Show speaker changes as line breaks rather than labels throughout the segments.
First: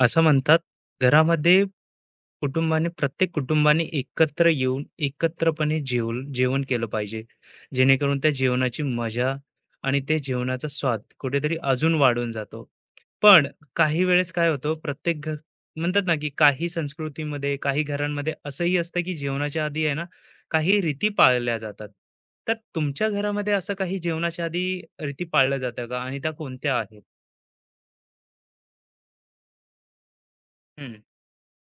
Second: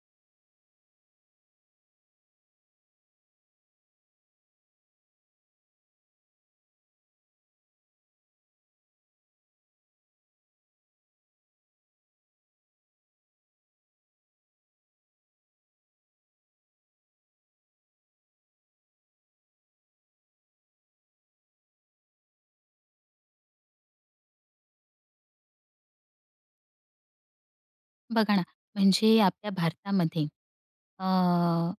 असं म्हणतात घरामध्ये प्रत्येक कुटुंबाने एकत्र येऊन एकत्रपणे जेवण जेवण केलं पाहिजे, जेणेकरून त्या जेवणाची मजा आणि ते जेवणाचा स्वाद कुठेतरी अजून वाढून जातो. पण काही वेळेस काय होतं? म्हणतात ना की काही संस्कृतीमध्ये काही घरांमध्ये असंही असतं की जेवणाच्या आधी आहे ना काही रीती पाळल्या जातात. तर तुमच्या घरामध्ये असं काही जेवणाच्या आधी रीती पाळल्या जातात का? आणि त्या कोणत्या आहेत?
बघा ना, म्हणजे आपल्या भारतामध्ये
हम्म,
अ,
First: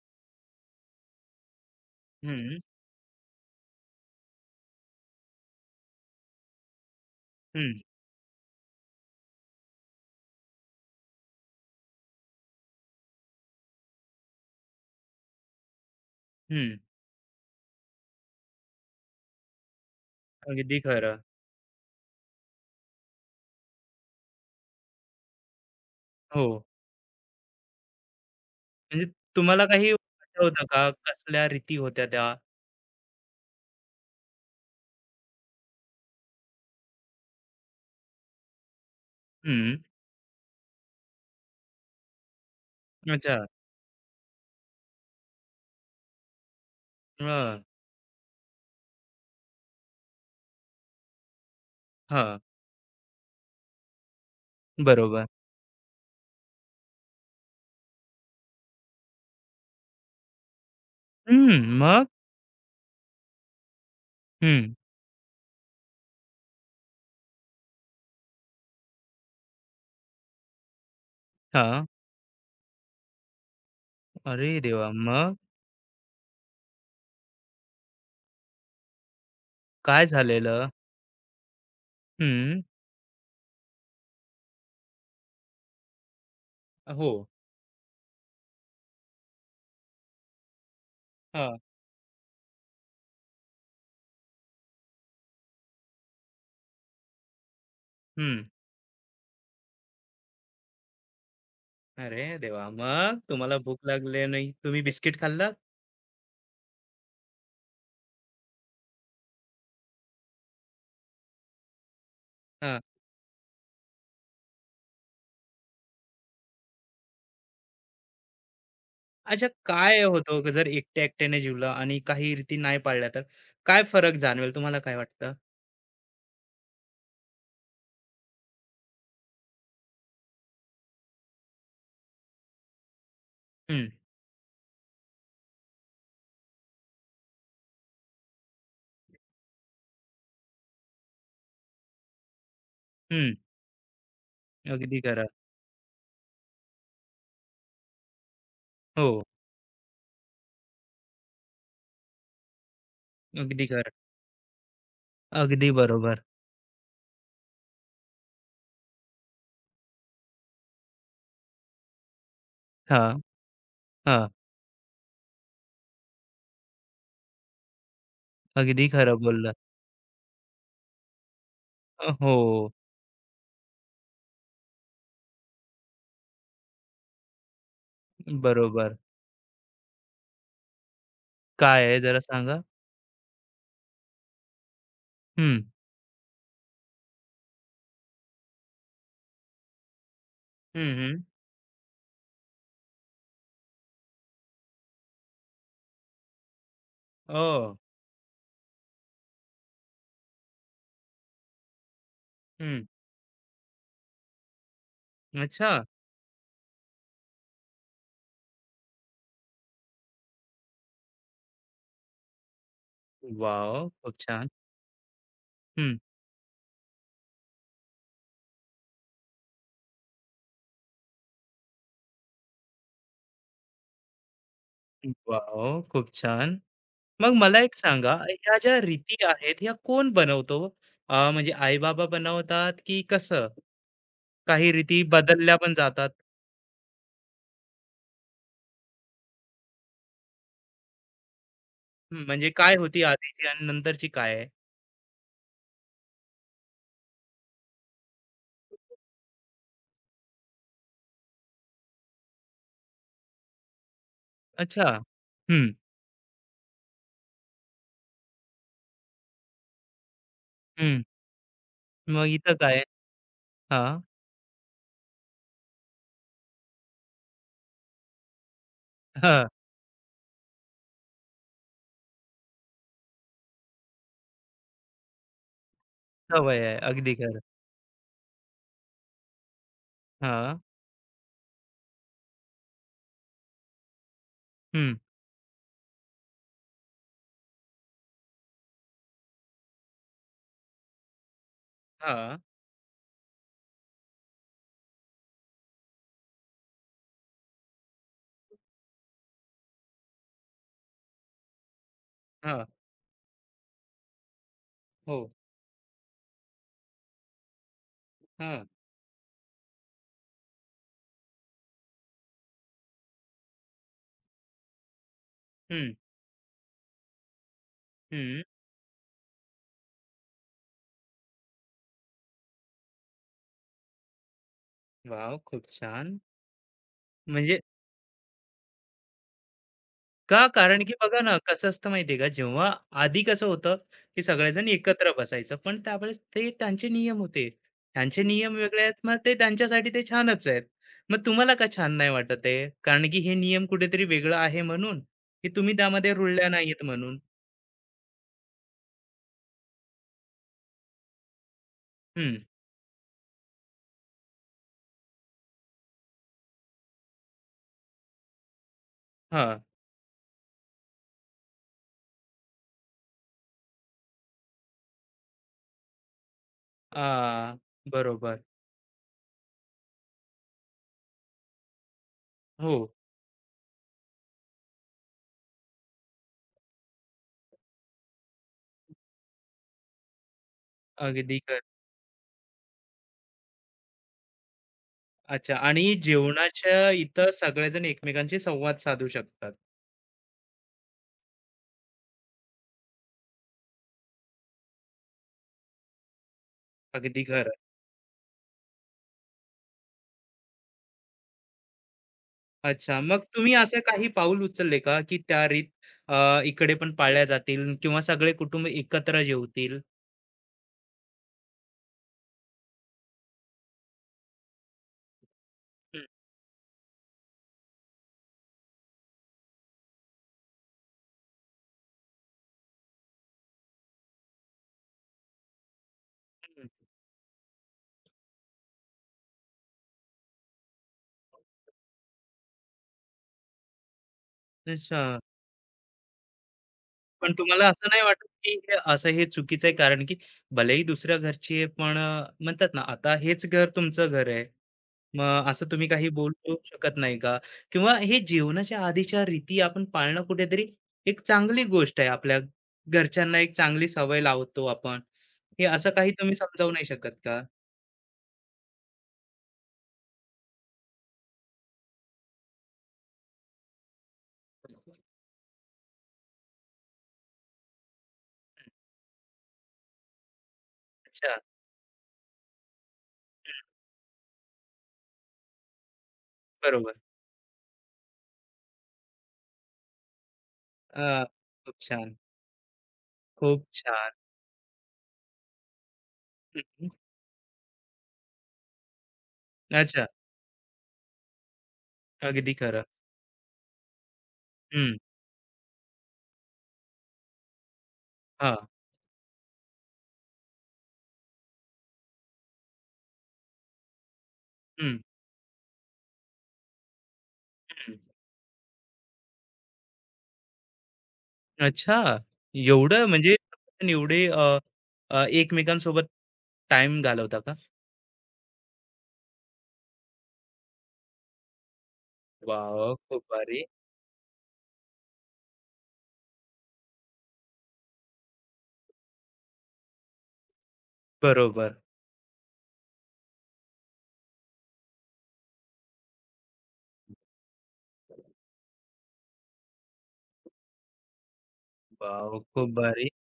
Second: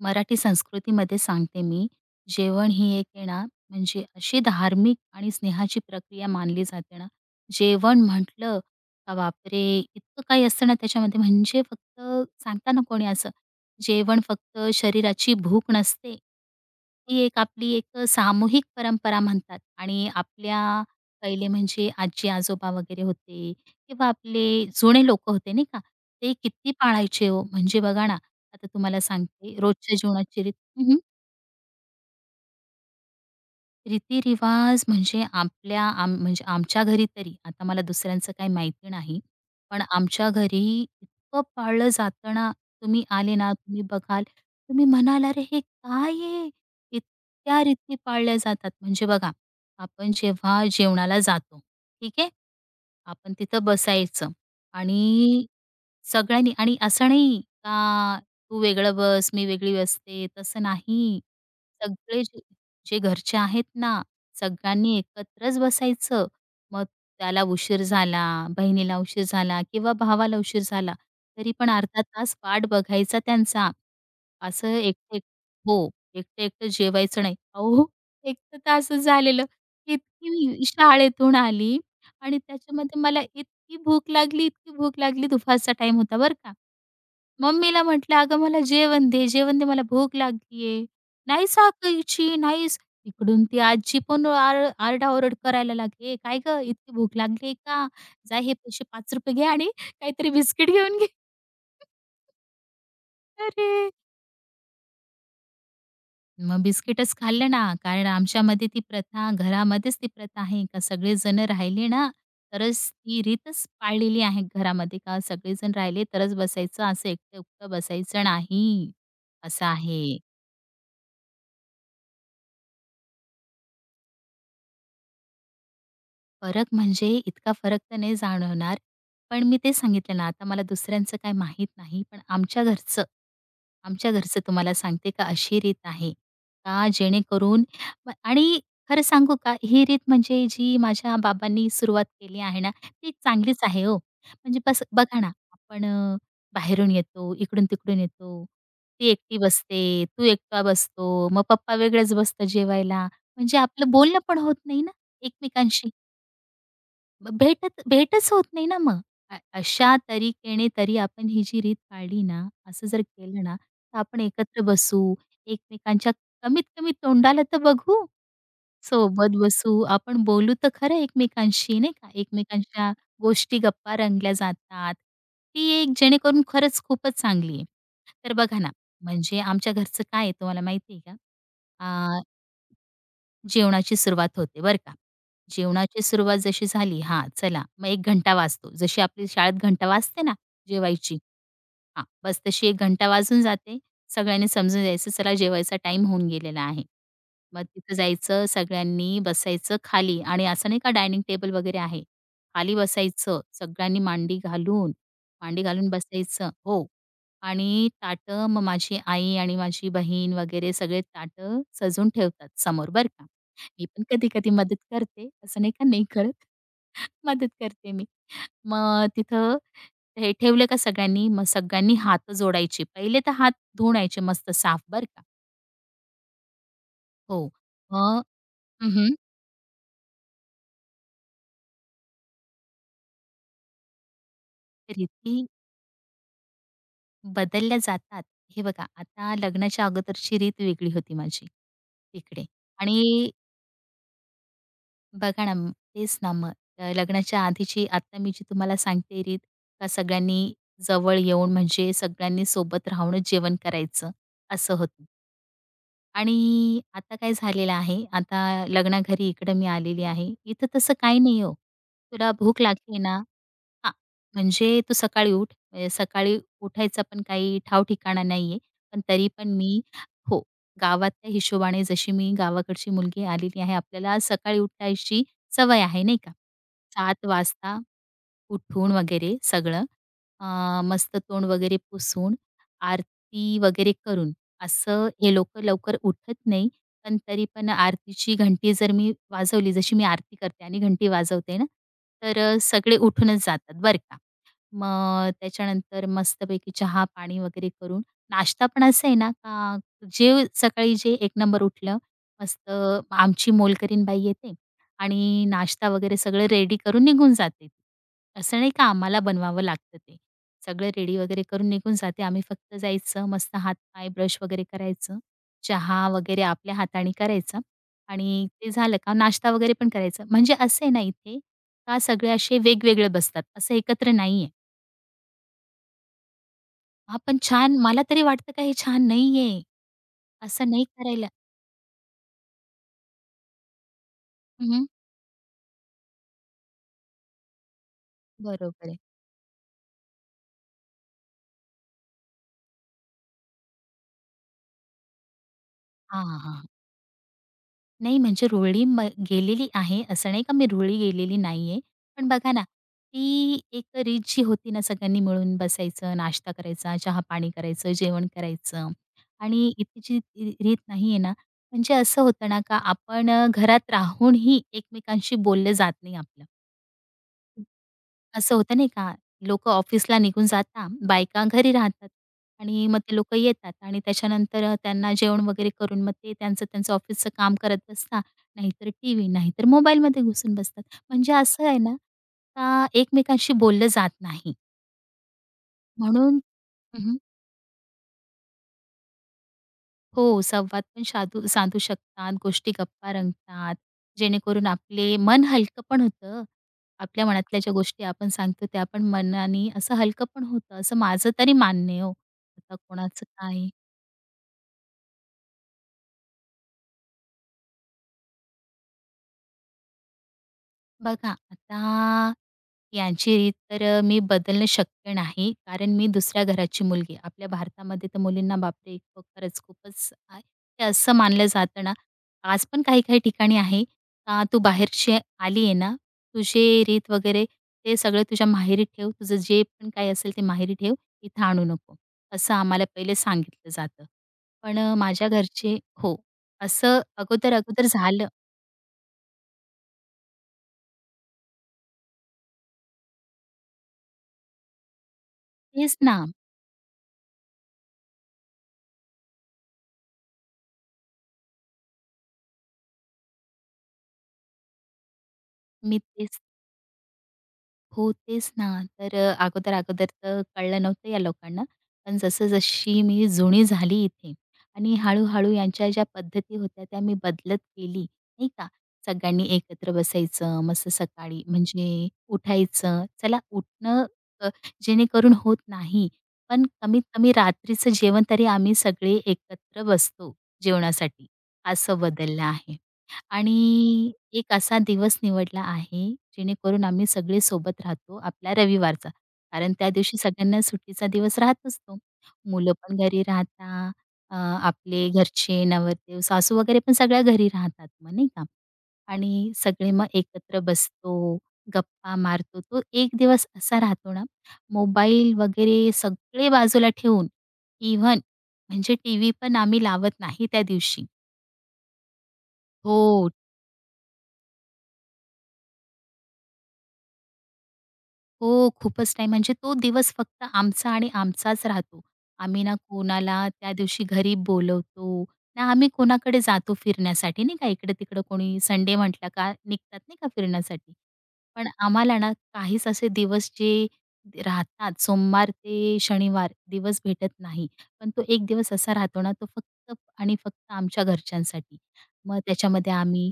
मराठी संस्कृतीमध्ये सांगते मी,
हम्म,
जेवण ही एक आहे ना, म्हणजे अशी धार्मिक आणि स्नेहाची प्रक्रिया मानली जाते ना.
हम्म,
जेवण म्हटलं का बापरे! इतकं काही असतं ना त्याच्यामध्ये, म्हणजे फक्त सांगता ना कोणी असं, जेवण फक्त शरीराची भूक नसते.
हम्म.
ती एक आपली एक सामूहिक परंपरा म्हणतात आणि
अगदी
आपल्या
खरं.
पहिले म्हणजे आजी-आजोबा वगैरे होते किंवा आपले जुने लोक होते नाही का, ते
हो.
किती पाळायचे हो. म्हणजे बघा ना, आता तुम्हाला
म्हणजे
सांगते
तुम्हाला काही
रोजच्या जीवनाची रीत.
आठवतं
हं,
का?
हं.
कसल्या रीती होत्या त्या?
रीतिरिवाज म्हणजे आपल्या म्हणजे आमच्या घरी तरी, आता मला दुसऱ्यांचं काही माहिती नाही.
हं.
पण आमच्या घरी इतकं पाळलं जातं ना, तुम्ही आले
अच्छा.
ना, तुम्ही बघाल, तुम्ही म्हणाल, "अरे हे काय आहे?"
हां,
इतक्या रीती पाळल्या जातात. म्हणजे बघा, आपण जेव्हा जेवणाला जातो, ठीक आहे?
हां,
आपण तिथं बसायचं
बरोबर.
आणि सगळ्यांनी आणि असं नाही का, "तू वेगळं बस, मी वेगळी बसते," तसं नाही.
हं, मग?
सगळे जे जे घरचे आहेत ना,
हं,
सगळ्यांनी एकत्रच बसायचं. मग त्याला उशीर झाला, बहिणीला उशीर झाला किंवा भावाला उशीर झाला, तरी पण
हां.
अर्धा तास वाट बघायचा त्यांचा.
अरे
असं
देवा!
एकटं एक
मग
हो, एकटं-एकटं जेवायचं नाही. अहो, एक तर तासच झालेलं.
काय
इतकी मी
झालेलं?
शाळेतून आली आणि
हं,
त्याच्यामध्ये मला इतकी भूक लागली, इतकी भूक लागली. दुपारचा टाईम होता बरं का.
हो,
मम्मीला म्हटलं, "अगं मला जेवण दे, जेवण दे, मला भूक लागली, नाही
हां,
साखरेची, नाहीच." इकडून ती आजी पण आरडाओरड करायला लागली, "ए काय गं, इतकी भूक लागली का? जा
हं.
हे पैसे ₹5 घे आणि काहीतरी बिस्किट घेऊन घे."
अरे देवा! मग तुम्हाला भूक
अरे!
लागली नाही, तुम्ही बिस्किट खाल्लं?
मग बिस्किटच खाल्लं ना, कारण आमच्यामध्ये ती प्रथा घरामध्येच ती प्रथा आहे का सगळेजण राहिले ना,
हां.
तरच ती रीतच पाळलेली आहे घरामध्ये का सगळेजण राहिले तरच बसायचं, असं एकटं-एकटं बसायचं नाही,
अच्छा,
असं
काय
आहे.
होतं जर एकट्या-एकट्याने जेवलं आणि काही रीती नाही पाळल्या तर? काय फरक जाणवेल? तुम्हाला काय वाटतं?
फरक म्हणजे इतका फरक तर नाही जाणवणार, पण मी ते सांगितलं ना, आता मला दुसऱ्यांचं काही माहीत नाही, पण आमच्या घरचं,
हं,
आमच्या घरचं तुम्हाला सांगते का अशी रीत आहे का जेणेकरून आणि खरं सांगू का, ही रीत म्हणजे जी माझ्या बाबांनी सुरुवात केली आहे ना, ती
हं.
चांगलीच आहे हो. म्हणजे बस
अगदी
बघा
खरं.
ना, आपण बाहेरून येतो, इकडून-तिकडून येतो, ती
हो,
एकटी बसते, तू एकटा बसतो, मग पप्पा वेगळेच बसतं जेवायला, म्हणजे
अगदी
आपलं
खरं.
बोलणं पण होत नाही ना
अगदी
एकमेकांशी.
बरोबर.
ब भेटत भेटच होत नाही ना मग. अशा तरीकेने तरी आपण ही जी रीत पाळली ना, असं जर
हां,
केलं ना, तर आपण
हां.
एकत्र बसू, एकमेकांच्या कमीत कमी तोंडाला तर बघू,
अगदी खरं
सोबत
बोललात.
बसू, आपण बोलू तर खरं एकमेकांशी नाही का.
हो,
एकमेकांच्या गोष्टी, गप्पा रंगल्या जातात. ती एक जेणेकरून खरंच खूपच चांगली आहे. तर बघा ना,
बरोबर.
म्हणजे आमच्या घरचं काय आहे तुम्हाला माहिती आहे
काय आहे, जरा
का?
सांगा?
जेवणाची सुरुवात होते बरं का.
हं,
जेवणाची सुरुवात जशी झाली हां, चला मग एक घंटा वाजतो. जशी आपली शाळेत घंटा वाजते ना
हं,
जेवायची,
हं.
हां, बस तशी 1 घंटा वाजून जाते. सगळ्यांनी समजून जायचं, चला जेवायचा टाइम होऊन गेलेला आहे. मग
ओह!
तिथं जायचं, सगळ्यांनी बसायचं खाली आणि असं नाही का डायनिंग टेबल वगैरे आहे. खाली
हं.
बसायचं, सगळ्यांनी मांडी घालून, मांडी
अच्छा.
घालून बसायचं हो. आणि ताटं मग माझी आई आणि माझी बहीण वगैरे सगळे ताटं सजवून ठेवतात समोर बरं का. मी
वॉव!
पण
खूप छान.
कधी-कधी मदत करते, असं नाही का
हं.
नाही करत. मदत करते मी. मग तिथं हे ठेवलं का सगळ्यांनी, मग सगळ्यांनी हात जोडायचे. पहिले तर हात धुण्याचे मस्त साफ बरं का.
वॉव! खूप छान. मग
हो.
मला एक सांगा,
मग
ह्या ज्या
हं, हं.
रीती आहेत, ह्या कोण बनवतो? म्हणजे आई-बाबा बनवतात की कसं? काही रीती
रीती
बदलल्या पण जातात.
बदलल्या जातात. हे बघा आता लग्नाच्या अगोदरची रीत वेगळी होती माझी
हं,
तिकडे
म्हणजे काय होती
आणि
आधीची आणि नंतरची काय आहे?
बघा ना तेच ना मग लग्नाच्या आधीची आता मी जी तुम्हाला सांगते रीत का सगळ्यांनी जवळ येऊन म्हणजे सगळ्यांनी सोबत राहूनच जेवण करायचं असं
अच्छा.
होतं.
हं,
आणि आता काय झालेलं आहे, आता लग्नाघरी इकडं मी आलेली आहे. इथं तसं
हं.
काही नाही हो.
मग
तुला
इथं
भूक
काय आहे?
लागली ना हा,
हां,
म्हणजे तो सकाळी उठ म्हणजे सकाळी उठायचा पण काही ठाव-ठिकाणा नाहीये. पण तरी पण मी हो, गावातल्या हिशोबाने जशी मी गावाकडची मुलगी आलेली आहे, आपल्याला सकाळी उठायची सवय आहे नाही का?
सवय आहे. अगदी
7:00
खरं.
वाजता उठून वगैरे सगळं,
हां.
मस्त तोंड वगैरे पुसून, आरती वगैरे करून
हं.
असं हे लोकं लवकर उठत नाही. पण तरी पण आरतीची घंटी जर मी वाजवली, जशी मी आरती करते आणि घंटी वाजवते ना,
हां,
तर सगळे उठूनच जातात बरं का. मग त्याच्यानंतर मस्तपैकी चहा, पाणी वगैरे करून नाश्ता पण असं आहे ना, का जे सकाळी जे एक नंबर उठलं,
हां.
मस्त आमची मोलकरीण बाई येते
हो.
आणि नाश्ता वगैरे सगळं रेडी करून निघून जाते. असं
हां.
नाही का आम्हाला बनवावं लागतं ते. सगळं रेडी वगैरे करून निघून जाते. आम्ही फक्त जायचं, मस्त हात-पाय ब्रश वगैरे करायचं,
हं,
चहा वगैरे आपल्या हाताने करायचा
हं.
आणि ते झालं का नाश्ता वगैरे पण करायचा. म्हणजे असं आहे ना इथे, का सगळे असे वेगवेगळे बसतात, असं एकत्र नाहीये.
वॉव! खूप छान.
हां,
म्हणजे
छान मला तरी वाटतं का हे छान नाहीये.
का?
असं
कारण
नाही
की बघा
करायला.
ना, कसं असतं माहिती का, जेव्हा आधी कसं होतं, की सगळेजण
हं, हं.
एकत्र बसायचं. पण त्यावेळेस ते त्यांचे नियम होते. त्यांचे नियम वेगळे
बरोबर
आहेत,
आहे.
मग ते त्यांच्यासाठी ते छानच आहेत. मग तुम्हाला का छान नाही वाटत आहे? कारण की हे नियम कुठेतरी वेगळं आहे म्हणून, की तुम्ही त्यामध्ये
हां, हां,
रुळल्या
हां.
नाहीत म्हणून?
नाही म्हणजे रुळली म गेलेली आहे, असं नाही का मी रुळली गेलेली नाहीये. पण
हं.
बघा ना, ती एक रीत जी होती ना सगळ्यांनी मिळून बसायचं, नाश्ता करायचा, चहा-पाणी करायचं, जेवण करायचं
हां.
आणि इथे जी रीत नाहीये ना, म्हणजे असं होतं ना का आपण घरात राहूनही एकमेकांशी बोललं जात नाही आपलं.
आ, बरोबर.
असं होतं नाही का, लोकं ऑफिसला निघून जातात, बायका घरी राहतात
हो.
आणि मग ते लोकं येतात आणि त्याच्यानंतर त्यांना जेवण वगैरे करून मग ते त्यांचं-त्यांचं ऑफिसचं काम करत बसतात. नाहीतर टीव्ही, नाहीतर मोबाईलमध्ये घुसून बसतात. म्हणजे
अगदी.
असं आहे ना, का एकमेकांशी बोललं जात नाही
अच्छा, आणि
म्हणून
जेवणाच्या इथं सगळेजण एकमेकांशी संवाद साधू शकतात.
हो, संवाद पण साधू साधू शकतात, गोष्टी गप्पा रंगतात, जेणेकरून आपले मन हलकं पण होतं.
अगदी
आपल्या
खरं.
मनातल्या ज्या गोष्टी आपण सांगतो त्या पण मनाने असं हलकं पण होतं, असं माझं तरी मान्य आहे हो. आता
अच्छा, मग
कोणाचं
तुम्ही
काय?
असं काही पाऊल उचलले का, की त्या रीत इकडे पण पाळल्या जातील किंवा सगळे कुटुंब एकत्र जेवतील?
बघा, आता यांची रीत तर मी बदलणं शक्य नाही. कारण
हं,
मी दुसऱ्या घराची मुलगी आहे. आपल्या भारतामध्ये तर मुलींना बापरे! इतकं खरंच खूपच ते असं मानलं जातं ना, आज पण काही-काही ठिकाणी आहे, का तू बाहेरची आली आहे ना,
हं.
तुझे रीत वगैरे ते सगळं तुझ्या माहेरी ठेव. तुझं जे पण काही असेल ते माहेरी ठेव, इथं आणू नको. असं आम्हाला पहिले सांगितलं जातं. पण
अच्छा.
माझ्या घरचे हो, असं
पण तुम्हाला
अगोदर-अगोदर
असं नाही वाटत,
झालं.
की हे असं हे चुकीचं आहे? कारण की भलेही दुसऱ्या घरची आहे, पण म्हणतात ना, आता हेच घर तुमचं घर आहे. मग असं तुम्ही
तेच
काही
ना,
बोलू शकत नाही का? किंवा हे जेवणाच्या आधीच्या रीती आपण पाळणं कुठेतरी एक चांगली गोष्ट आहे. आपल्या घरच्यांना एक चांगली सवय लावतो आपण. हे असं
मी
काही तुम्ही
तेच
समजावू नाही शकत का?
हो, तेच ना. तर अगोदर-अगोदर तर कळलं नव्हतं या लोकांना. पण जसं-जशी मी जुनी झाली इथे आणि हळू-हळू यांच्या ज्या पद्धती होत्या त्या मी बदलत गेली, नाही का. सगळ्यांनी एकत्र बसायचं, मस्त
अच्छा.
सकाळी म्हणजे उठायचं. चला
हं,
उठणं अ, जेणेकरून होत नाही, पण
बरोबर.
कमीत कमी रात्रीचं जेवण तरी आम्ही सगळे एकत्र बसतो
अ,
जेवणासाठी,
खूप
असं
छान,
बदललं आहे.
खूप छान.
आणि एक असा दिवस निवडला आहे,
हं,
जेणेकरून आम्ही सगळे सोबत राहतो, आपला रविवारचा. कारण त्या
अच्छा.
दिवशी सगळ्यांना सुट्टीचा दिवस राहतोच तो.
अगदी
मुलं
खरं.
पण घरी राहतात, अ,
हं,
आपले घरचे, नवरदेव, सासू वगैरे पण सगळ्या घरी राहतात मग नाही का.
हां.
आणि सगळे मग एकत्र बसतो, गप्पा मारतो. तो एक दिवस असा राहतो ना,
हं,
मोबाईल वगैरे सगळे बाजूला ठेवून
हं.
इव्हन म्हणजे टीव्ही पण आम्ही लावत नाही त्या दिवशी.
अच्छा. एवढं
हो.
म्हणजे आपण एवढे अ, अ, एकमेकांसोबत टाईम घालवता का?
हो, खूपच नाही. म्हणजे तो दिवस फक्त आमचा आणि आमचाच राहतो. आम्ही ना
वॉव! खूप
कोणाला
भारी.
त्या दिवशी घरी बोलवतो, ना आम्ही कोणाकडे जातो फिरण्यासाठी नाही का. इकडं-तिकडं कोणी संडे म्हटला का निघतात नाही का फिरण्यासाठी. पण
बरोबर.
आम्हाला ना काहीच असे दिवस जे राहतात सोमवार ते शनिवार दिवस भेटत नाही. पण तो एक दिवस असा राहतो ना, तो फक्त आणि फक्त आमच्या घरच्यांसाठी.
वॉव!
मग
खूप
त्याच्यामध्ये
भारी.
आम्ही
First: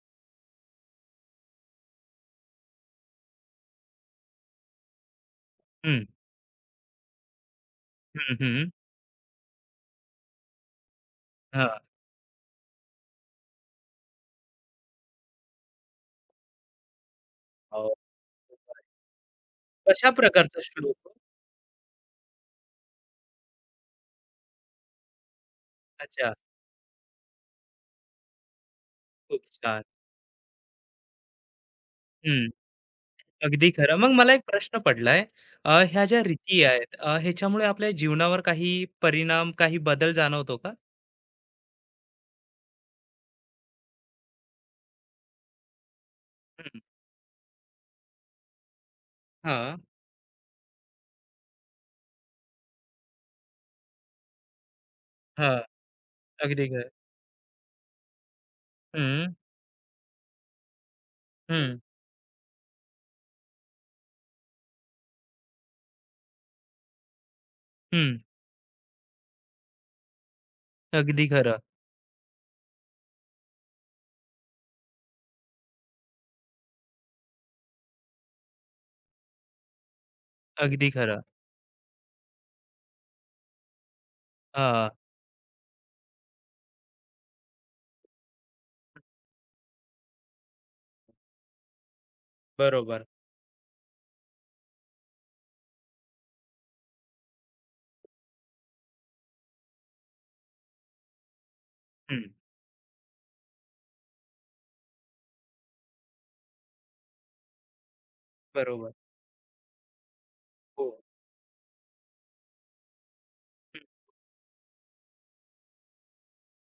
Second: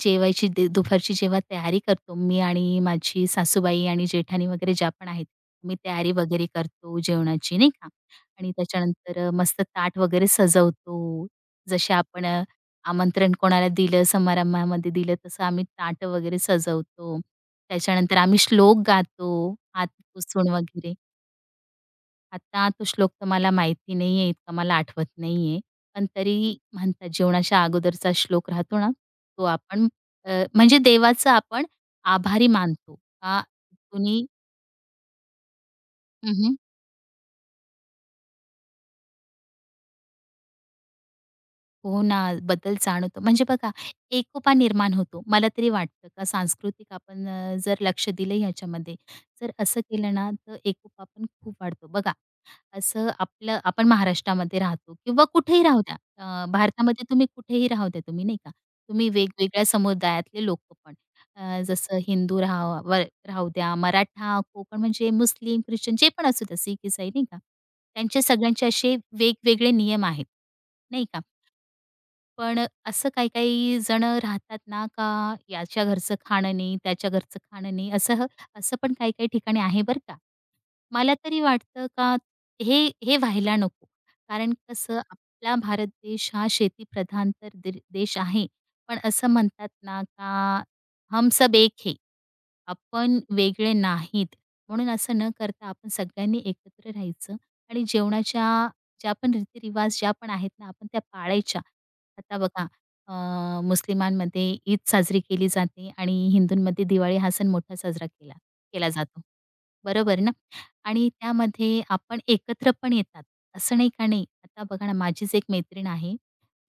जेवायची दे दुपारची जेव्हा तयारी करतो मी आणि माझी सासूबाई आणि जेठाणी वगैरे ज्या पण आहेत, मी
हं,
तयारी वगैरे करतो जेवणाची नाही का.
हं,
आणि
हं.
त्याच्यानंतर मस्त ताट वगैरे सजवतो.
हां.
जसे आपण आमंत्रण कोणाला दिलं, समारंभामध्ये दिलं तसं आम्ही ताटं वगैरे सजवतो.
हो.
त्याच्यानंतर आम्ही श्लोक गातो, हात
कशा
पुसून
प्रकारचा श्लोक
वगैरे.
हो?
आता तो श्लोक तर मला माहिती नाहीये, इतका मला आठवत नाहीये. पण
अच्छा,
तरी म्हणतात जेवणाच्या अगोदरचा श्लोक राहतो ना,
खूप
तो
छान.
आपण म्हणजे देवाचा आपण आभारी
हं,
मानतो. का
अगदी खरं. मग
कुणी
मला एक प्रश्न पडलाय. ह्या ज्या
हं, हं.
रीती आहेत, ह्याच्यामुळे आपल्या जीवनावर काही परिणाम, काही बदल जाणवतो का?
हो ना, बदल जाणवतो. म्हणजे बघा एकोपा निर्माण होतो. मला तरी वाटतं का
हं.
सांस्कृतिक आपण जर लक्ष दिलं ह्याच्यामध्ये, जर
हां,
असं केलं ना, तर एकोपा पण खूप वाढतो. बघा असं आपलं आपण महाराष्ट्रामध्ये राहतो किंवा
हां.
कुठेही राहू द्या.
अगदी खरं.
भारतामध्ये तुम्ही कुठेही राहू द्या तुम्ही, नाही का. तुम्ही
हं,
वेगवेगळ्या समुदायातले लोकं पण.
हं,
जसं हिंदू राहा व राहू द्या, मराठा, कोकण म्हणजे मुस्लिम, ख्रिश्चन जे पण असू द्या, सिख, ईसाई नाही का.
हं.
त्यांचे सगळ्यांचे असे वेगवेगळे नियम आहेत, नाही का.
अगदी खरं,
पण असं काही-काही जणं राहतात ना, का याच्या घरचं खाणं नाही, त्याच्या घरचं खाणं नाही, असं पण काही-काही ठिकाणी आहे बरं का.
अगदी
मला
खरं.
तरी वाटतं का हे हे व्हायला नको. कारण
हां,
कसं आपला भारत देश हा शेतीप्रधान तर देश आहे. पण असं म्हणतात ना, का "हम सब एक है."
बरोबर.
आपण वेगळे नाहीत म्हणून असं न करता आपण सगळ्यांनी एकत्र राहायचं आणि जेवणाच्या ज्या पण रीतिरिवाज ज्या पण आहेत ना आपण त्या पाळायच्या.
हं,
आता बघा मुस्लिमांमध्ये ईद साजरी केली जाते आणि हिंदूंमध्ये दिवाळी हा सण मोठा साजरा केला केला
बरोबर.
जातो. बरोबर ना?
हो.
आणि त्यामध्ये आपण एकत्र पण येतात. असं
हं,
नाही का नाही. आता बघा ना माझीच एक मैत्रीण आहे.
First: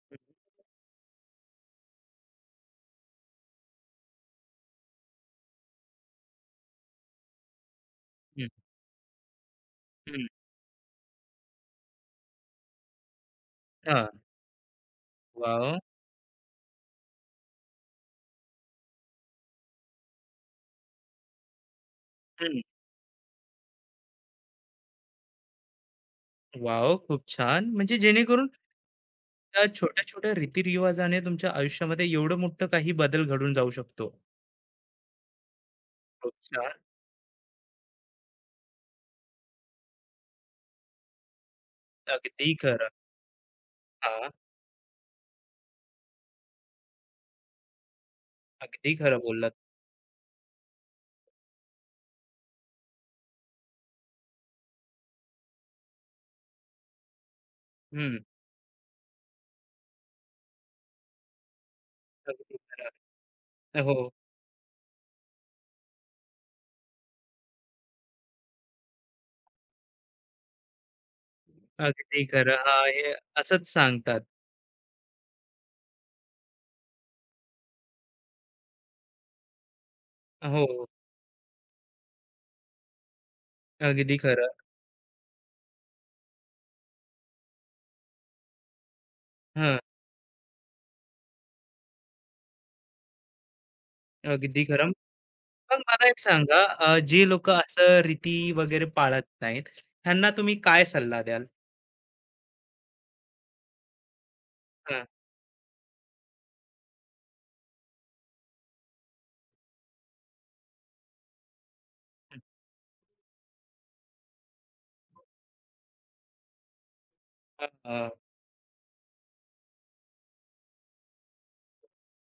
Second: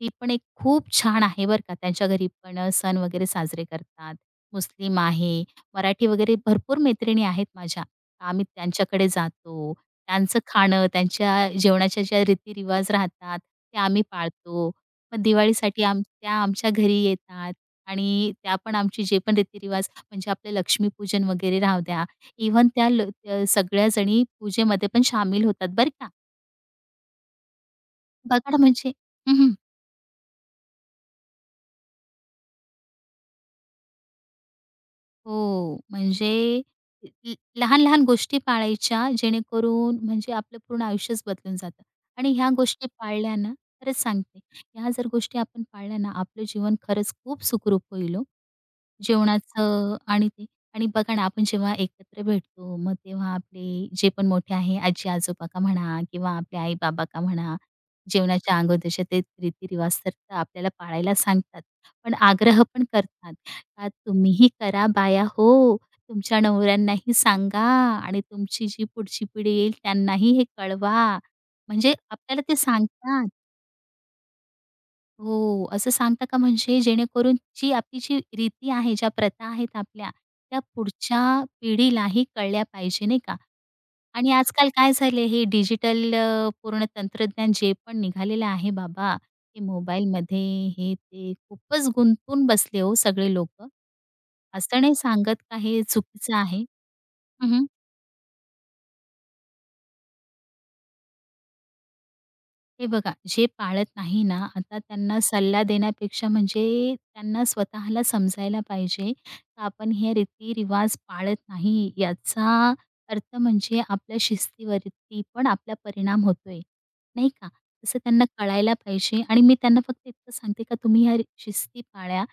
ती
हं,
पण एक खूप छान आहे बरं का. त्यांच्या घरी पण सण वगैरे साजरे करतात. मुस्लिम आहे. मराठी वगैरे भरपूर मैत्रिणी आहेत माझ्या. आम्ही त्यांच्याकडे जातो.
हं, हं.
त्यांचं खाणं, त्यांच्या जेवणाच्या ज्या रीतीरिवाज राहतात, ते आम्ही
हां.
पाळतो. मग
वॉव!
दिवाळीसाठी त्या आमच्या घरी येतात आणि त्या पण आमचे जे पण रीतीरिवाज म्हणजे आपलं लक्ष्मीपूजन वगैरे राहू द्या.
हं.
इव्हन सगळ्याजणी पूजेमध्ये पण शामील होतात बरं का.
वॉव! खूप छान. म्हणजे जेणेकरून
बघा ना म्हणजे हं, हं.
त्या छोट्या-छोट्या रीतिरिवाजाने तुमच्या आयुष्यामध्ये एवढं मोठं काही बदल घडून जाऊ शकतो.
हो, म्हणजे
प्रोत्साहन.
ल लहान-लहान गोष्टी पाळायच्या जेणेकरून म्हणजे आपलं पूर्ण आयुष्यच बदलून जातं आणि ह्या
अगदी
गोष्टी
खरं.
पाळल्या ना, खरंच
हां,
सांगते, ह्या जर गोष्टी आपण पाळल्या ना, आपलं जीवन खरंच खूप सुखरूप होईल ओ.
अगदी खरं बोललात.
जेवणाचं आणि ते आणि बघा ना, आपण जेव्हा एकत्र भेटतो, मग तेव्हा आपले जे पण मोठे आहे, आजी-आजोबा का म्हणा किंवा आपले आई-बाबा का म्हणा,
हं,
जेवणाच्या अगोदरचे ते रीतिरिवाज तर ते आपल्याला पाळायला सांगतात. पण
अगदी
आग्रह पण
खरं.
करतात, का
हो,
तुम्हीही करा बाया हो, तुमच्या नवऱ्यांनाही सांगा आणि तुमची जी पुढची पिढी येईल त्यांनाही हे कळवा. म्हणजे
अगदी
आपल्याला
खरं.
ते
हां, हे
सांगतात.
असंच सांगतात.
हो, असं सांगता का म्हणजे जेणेकरून जी आपली जी रीती आहे, ज्या प्रथा आहेत आपल्या, त्या
हो,
पुढच्या पिढीलाही कळल्या पाहिजे, नाही का?
अगदी
आणि
खरं.
आजकाल काय झाले हे डिजिटल पूर्ण तंत्रज्ञान जे पण निघालेलं आहे बाबा, हे
हं,
मोबाईलमध्ये हे ते खूपच गुंतून बसले हो सगळे लोकं.
अगदी
असं
खरं.
नाही सांगत का हे
पण मला एक
चुकीचं
सांगा,
आहे?
जे लोकं असं रीती वगैरे पाळत नाहीत, ह्यांना तुम्ही काय सल्ला द्याल?
हे बघा, जे पाळत नाही ना, आता
हां,
त्यांना सल्ला देण्यापेक्षा म्हणजे त्यांना स्वतःला समजायला पाहिजे, का आपण हे रीती-रिवाज पाळत नाही.
हं,
याचा अर्थ म्हणजे आपल्या शिस्तीवरती पण आपला परिणाम होतोय, नाही का? तसं
अ,
त्यांना कळायला पाहिजे आणि मी त्यांना फक्त इतकं सांगते, का तुम्ही ह्या शिस्ती पाळा.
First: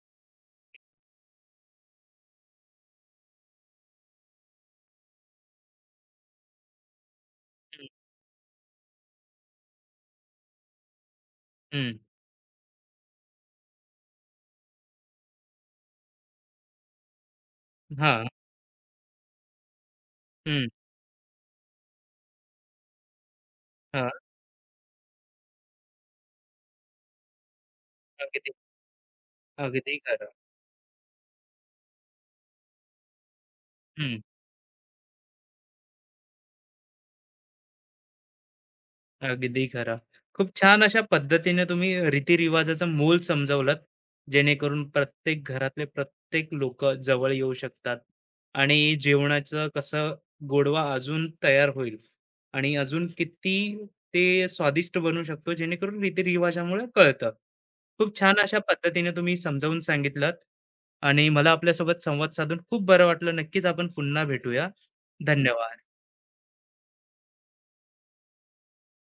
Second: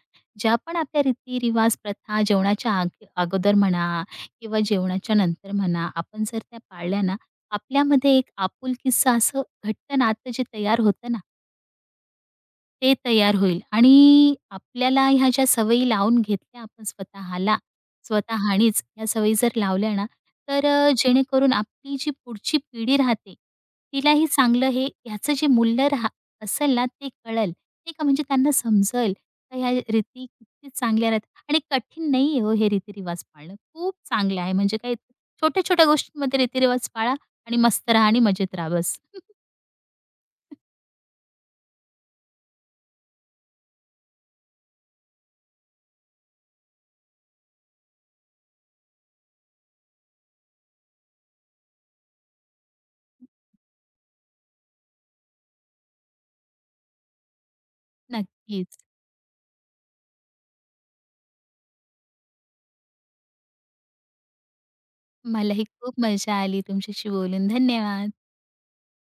ज्या पण आपल्या रीती प्रथा जेवणाच्या अगोदर म्हणा किंवा जेवणाच्या नंतर म्हणा, आपण जर त्या पाळल्या ना,
हं,
आपल्यामध्ये एक आपुलकीचं असं घट्ट नातं जे तयार होतं ना,
हं,
ते तयार होईल आणि आपल्याला ह्या ज्या सवयी लावून घेतल्या आपण स्वतःला,
हां,
स्वतःनीच ह्या सवयी जर लावल्या ना,
हं,
तर जेणेकरून आपली जी पुढची पिढी राहते,
हां,
तिलाही चांगलं हे ह्याचं जे मूल्य असेल ना, ते कळेल. नाही का, म्हणजे
अगदी,
त्यांना समजेल का ह्या
अगदी
रीती
खरं.
किती चांगल्या राहतात आणि कठीण नाही आहे हो हे रीतिरिवाज पाळणं. खूप
हं.
चांगलं आहे म्हणजे काय छोट्या-छोट्या गोष्टींमध्ये रीतिरिवाज पाळा आणि मस्त राहा आणि मजेत राहा बस.
अगदी खरं. खूप छान अशा पद्धतीने तुम्ही रीतिरिवाजाचं मोल समजावलात, जेणेकरून प्रत्येक घरातले प्रत्येक लोक जवळ येऊ शकतात आणि जेवणाचं कसं गोडवा अजून तयार होईल आणि अजून किती ते स्वादिष्ट बनू शकतो, जेणेकरून रीतिरिवाजामुळे कळतं. खूप छान अशा
नक्कीच.
पद्धतीने तुम्ही समजावून सांगितलात आणि मला आपल्यासोबत संवाद साधून खूप बरं वाटलं. नक्कीच आपण पुन्हा भेटूया.
मलाही
धन्यवाद.
खूप मजा आली तुमच्याशी बोलून. धन्यवाद.